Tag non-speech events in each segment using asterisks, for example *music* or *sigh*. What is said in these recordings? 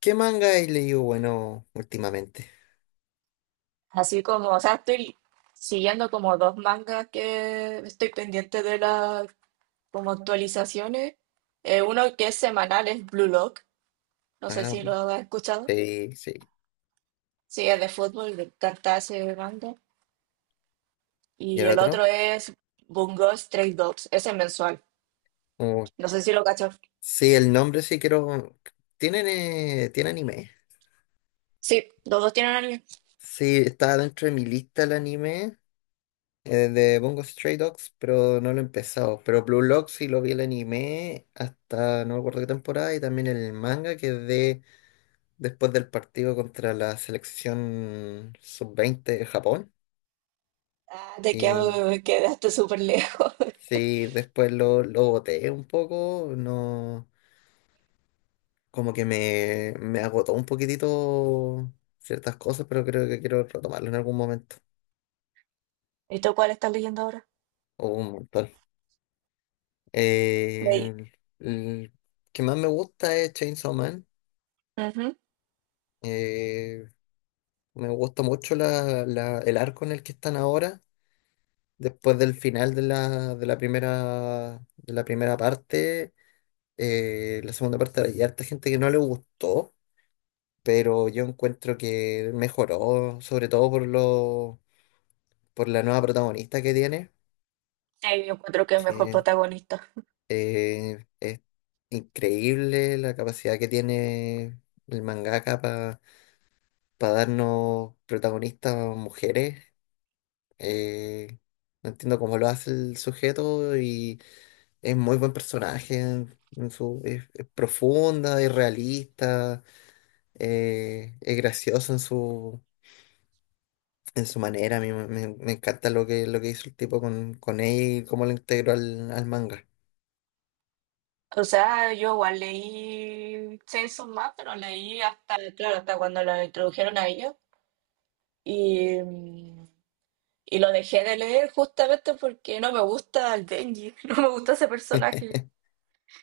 ¿Qué manga he leído, bueno, últimamente? Así como, o sea, estoy siguiendo como dos mangas que estoy pendiente de las como actualizaciones. Uno que es semanal es Blue Lock, no sé Ah, si lo has escuchado. sí, sí. Sí, es de fútbol, de encanta ese manga. ¿Y Y el el otro? otro es Bungo Stray Dogs, ese es mensual. Oh, No sé si lo cachas. sí, el nombre sí quiero. ¿Tiene anime? Sí, los dos tienen anime. Sí, está dentro de mi lista el anime, de Bungo Stray Dogs, pero no lo he empezado. Pero Blue Lock sí lo vi el anime hasta no me acuerdo qué temporada, y también el manga, que es de después del partido contra la selección sub 20 de Japón. Ah, Y quedaste súper lejos. *laughs* sí, después lo boté un poco, no. Como que me agotó un poquitito ciertas cosas, pero creo que quiero retomarlo en algún momento, ¿Y tú cuál estás leyendo ahora? o un montón. Leí. Eh, el que más me gusta es Chainsaw Man. Ujú. Eh, Me gusta mucho el arco en el que están ahora, después del final de de la primera parte. La segunda parte hay harta gente que no le gustó, pero yo encuentro que mejoró, sobre todo por por la nueva protagonista que tiene, Sí, yo encuentro que es mejor que, protagonista. Es increíble la capacidad que tiene el mangaka para darnos protagonistas mujeres. Eh, no entiendo cómo lo hace el sujeto, y es muy buen personaje. Es profunda, es realista, es gracioso en su manera. A mí me encanta lo que hizo el tipo con ella, y cómo lo integró al manga. O sea, yo igual leí Chainsaw Man, pero leí hasta, claro, hasta cuando lo introdujeron a ellos. Y, mm, y lo dejé de leer justamente porque no me gusta el Denji, *laughs* no me gusta ese personaje,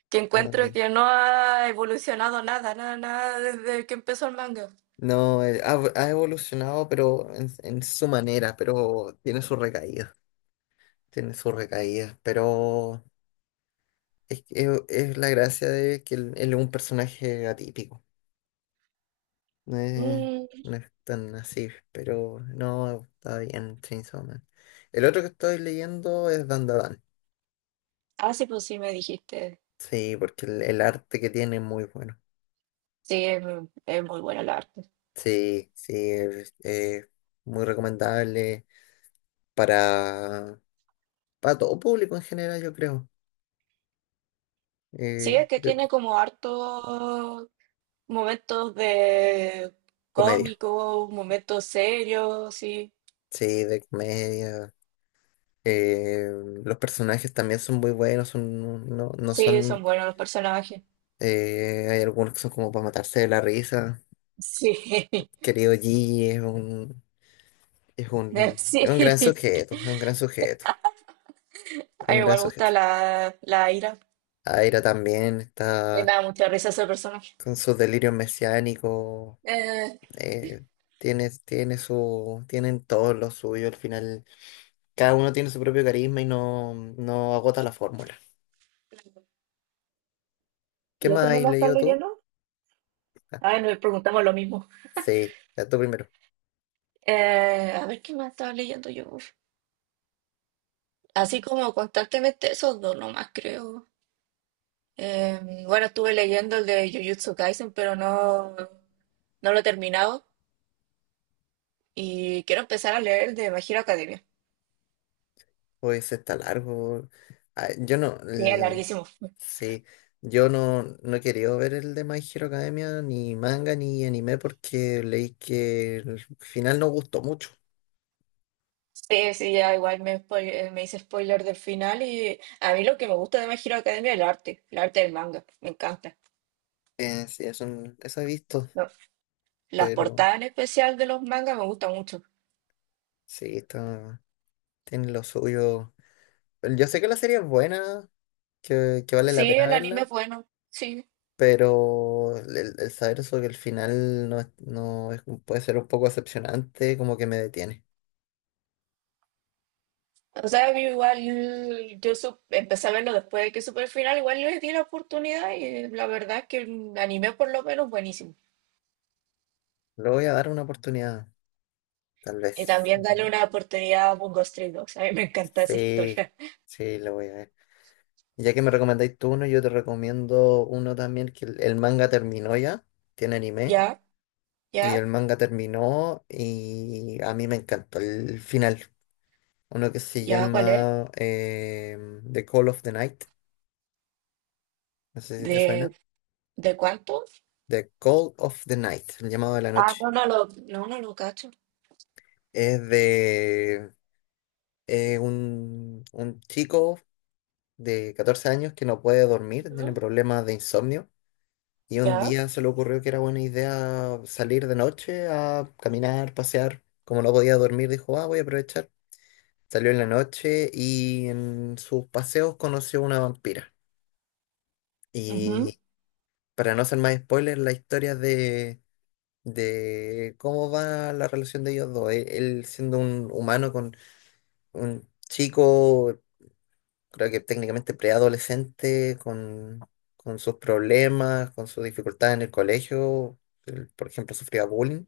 que encuentro que *laughs* no ha evolucionado nada, nada, nada desde que empezó el manga. No, ha evolucionado, pero en su manera, pero tiene sus recaídas, pero es la gracia de que él es un personaje atípico, no es, Mm, no es tan así, pero no, está bien Chainsaw Man. El otro que estoy leyendo es Dandadan, ah, sí, pues sí, me dijiste. sí, porque el arte que tiene es muy bueno, Sí, es muy buena la arte. sí, sí, es muy recomendable para, para todo público en general, yo creo. Sí, Eh, es que tiene como hartos momentos de Comedia, cómico, momentos serios, sí. sí, de comedia. Eh, los personajes también son muy buenos, son, no, no Sí, son son... buenos los personajes. Hay algunos que son como para matarse de la risa. Sí, Querido Gigi es un, es *laughs* un, sí. es un gran sujeto, es un gran sujeto, A es mí un gran igual me gusta sujeto. la Ira. Aira también Me está da mucha risa ese personaje. con sus delirios mesiánicos. Eh, eh, tienen todos lo suyo al final. Cada uno tiene su propio carisma, y no, no agota la fórmula. ¿Qué ¿Y eso más no has lo estás leído tú? leyendo? Ah, nos preguntamos lo mismo. Sí, ya tú primero. A ver qué más estaba leyendo yo. Así como constantemente esos dos nomás, creo. Bueno, estuve leyendo el de Jujutsu Kaisen, no lo he terminado y quiero empezar a leer el de My Hero Academia. Pues está largo. Ah, yo no, Sí, es larguísimo. sí, yo no, no he querido ver el de My Hero Academia, ni manga, ni anime, porque leí que el final no gustó mucho. Sí, sí, ya igual me hice spoiler del final, y a mí lo que me gusta de My Hero Academia es el arte del manga, me encanta. Sí, eso he visto, No, las pero portadas en especial de los mangas me gustan mucho. sí, tiene lo suyo. Yo sé que la serie es buena, que vale la Sí, pena el anime verla, es bueno, sí. pero el saber eso, que el final no, puede ser un poco decepcionante, como que me detiene. O sea, yo igual, empecé a verlo después de que supe el final, igual les di la oportunidad y la verdad es que el anime por lo menos buenísimo. Le voy a dar una oportunidad. Tal Y vez. también dale No. una oportunidad a Bungo Stray Dogs. A mí me encanta esa Sí, historia. *laughs* sí, lo voy a ver. Ya que me recomendáis tú uno, yo te recomiendo uno también, que el manga terminó ya, tiene anime, Ya, y ya, el manga terminó y a mí me encantó el final. Uno que se ya, ¿cuál es? llama, The Call of the Night, no sé si te suena. ¿De, de cuánto? The Call of the Night, el llamado de la Ah, noche. No lo cacho. Es de un chico de 14 años que no puede dormir, tiene Ujú. problemas de insomnio. Y un Ya, día se le ocurrió que era buena idea salir de noche a caminar, pasear. Como no podía dormir, dijo, ah, voy a aprovechar. Salió en la noche y en sus paseos conoció una vampira. ujú, Y para no hacer más spoilers, la historia de cómo va la relación de ellos dos. Él siendo un humano, con un chico, creo que técnicamente preadolescente, con sus problemas, con sus dificultades en el colegio. Él, por ejemplo, sufría bullying,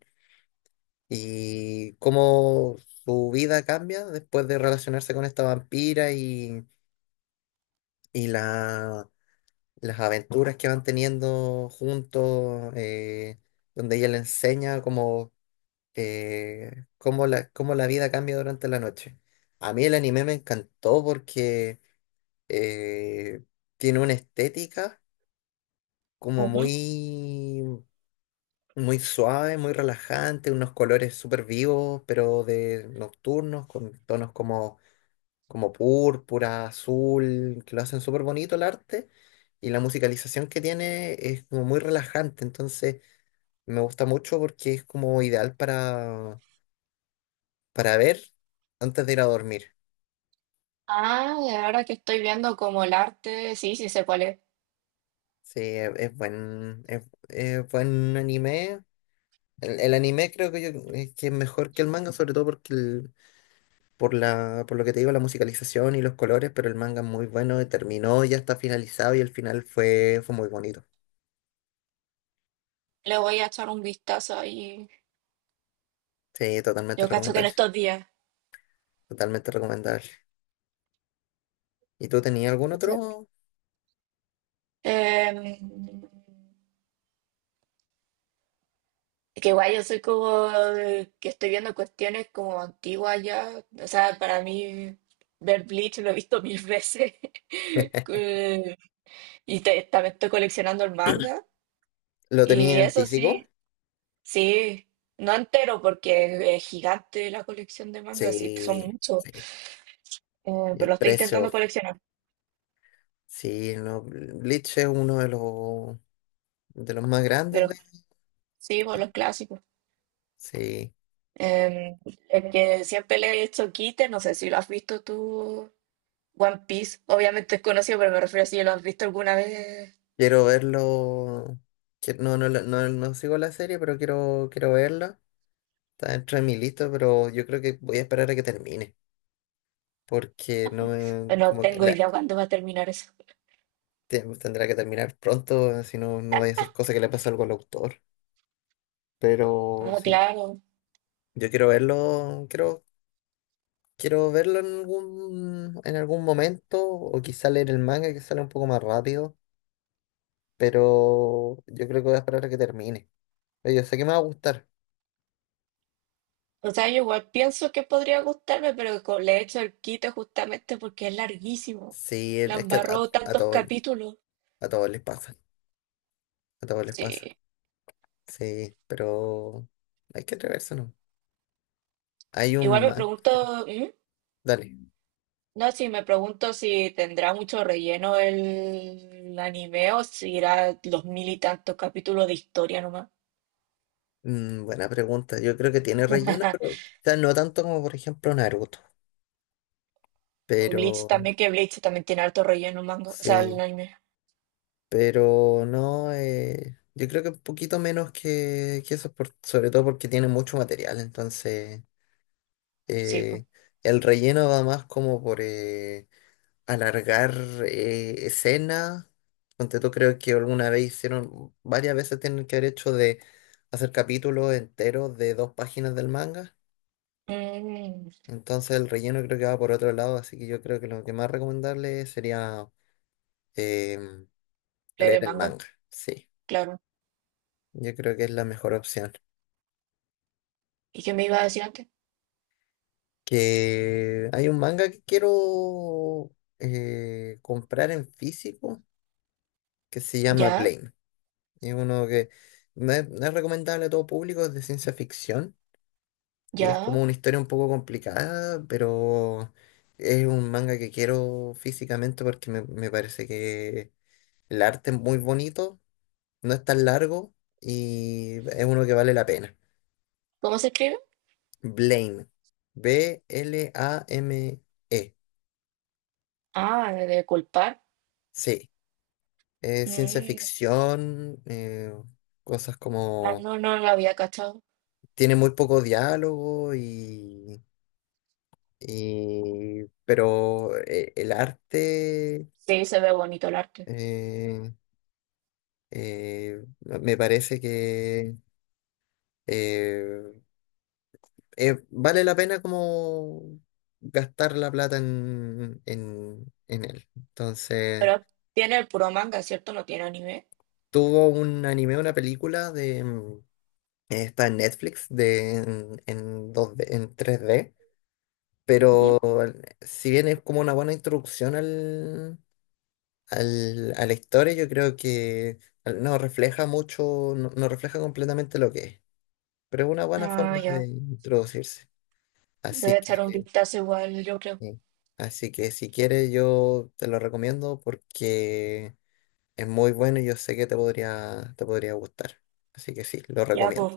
y cómo su vida cambia después de relacionarse con esta vampira, y las aventuras que van teniendo juntos, donde ella le enseña cómo la vida cambia durante la noche. A mí el anime me encantó porque eh, tiene una estética como ujú. muy, muy suave, muy relajante, unos colores súper vivos, pero de nocturnos, con tonos como como púrpura, azul, que lo hacen súper bonito el arte. Y la musicalización que tiene es como muy relajante. Entonces, me gusta mucho porque es como ideal para ver antes de ir a dormir. Ah, y ahora que estoy viendo como el arte, sí, sí sé cuál es. Sí, es, es buen anime. El anime creo que, es que es mejor que el manga, sobre todo porque por lo que te digo, la musicalización y los colores, pero el manga es muy bueno, y terminó, ya está finalizado, y el final fue muy bonito. Le voy a echar un vistazo ahí. Sí, totalmente Yo cacho que en recomendable. estos días. Totalmente recomendable. ¿Y tú tenías algún Puede ser. otro? Em, que igual yo soy como que estoy viendo cuestiones como antiguas ya. O sea, para mí ver Bleach lo he visto mil veces. *laughs* Que- Y también estoy coleccionando el manga. ¿Lo Y tenías en eso físico? sí, sí, no entero porque es gigante la colección de mangas, sí, son Sí, muchos. sí. Y Pero el lo estoy precio, intentando coleccionar. sí, no, Bleach es uno de los más De grandes los, de. sí, por los clásicos. Sí. Eh, el que siempre le he hecho quite, no sé si lo has visto tú, One Piece, obviamente es conocido, pero me refiero a si lo has visto alguna vez. Quiero verlo. No, no, no, no sigo la serie, pero quiero verla. Está dentro de mi lista, pero yo creo que voy a esperar a que termine. Porque no me, No como que tengo idea cuándo va a terminar eso. Tendrá que terminar pronto, si no, no vaya a ser cosa que le pase algo al autor. Pero Ah, sí. claro. Yo quiero verlo, quiero verlo en algún momento, o quizá leer el manga que sale un poco más rápido, pero yo creo que voy a esperar a que termine. Pero yo sé que me va a gustar. O sea, yo igual pienso que podría gustarme, pero le he hecho el quite justamente porque es larguísimo. Sí, La es que a, embarró a tantos todos, capítulos. a todos les pasa, a todos les pasa. Sí. Sí, pero hay que atreverse, ¿no? Hay Igual un me manga, pregunto, ¿mm? dale. No, sí, me pregunto si tendrá mucho relleno el anime o si irá los mil y tantos capítulos de historia nomás. Mm, buena pregunta. Yo creo que tiene relleno, *laughs* pero quizás no tanto como, por ejemplo, Naruto, O Bleach pero también, que Bleach también tiene harto relleno manga, o sea, el sí. anime. Pero no, yo creo que un poquito menos que eso, sobre todo porque tiene mucho material. Entonces, Sí, pues. eh, el relleno va más como por, alargar, escenas. Ponte tú, creo que alguna vez hicieron, varias veces tienen que haber hecho de hacer capítulos enteros de dos páginas del manga. Mm, Entonces, el relleno creo que va por otro lado, así que yo creo que lo que más recomendable sería, em, leer leer el manga, manga. Sí, claro. yo creo que es la mejor opción. ¿Y qué me iba a decir antes? Que hay un manga que quiero, comprar en físico, que se llama ¿Ya? Blame. Es uno que no es recomendable a todo público, es de ciencia ficción, y es como ¿Ya? una historia un poco complicada, pero es un manga que quiero físicamente, porque me parece que el arte es muy bonito, no es tan largo, y es uno que vale la pena. ¿Cómo se escribe? Blame. Blame. Ah, de culpar. Ciencia Mm, ficción, cosas ah, como... no, no lo había cachado. Tiene muy poco diálogo y... pero, el arte, Sí, se ve bonito el arte. eh, me parece que, eh, vale la pena como gastar la plata en, en él. Entonces, Pero tiene el puro manga, ¿cierto? No tiene anime. tuvo un anime, una película de... Está en Netflix, en 2D, en 3D, pero Ujú. si bien es como una buena introducción a la historia, yo creo que no refleja mucho, no, no refleja completamente lo que es, pero es una buena Ah, forma ya. de introducirse. Voy Así a echar un que, vistazo igual, yo creo. eh, Así que, si quieres, yo te lo recomiendo porque es muy bueno, y yo sé que te podría gustar. Así que sí, lo Ya, recomiendo. pues.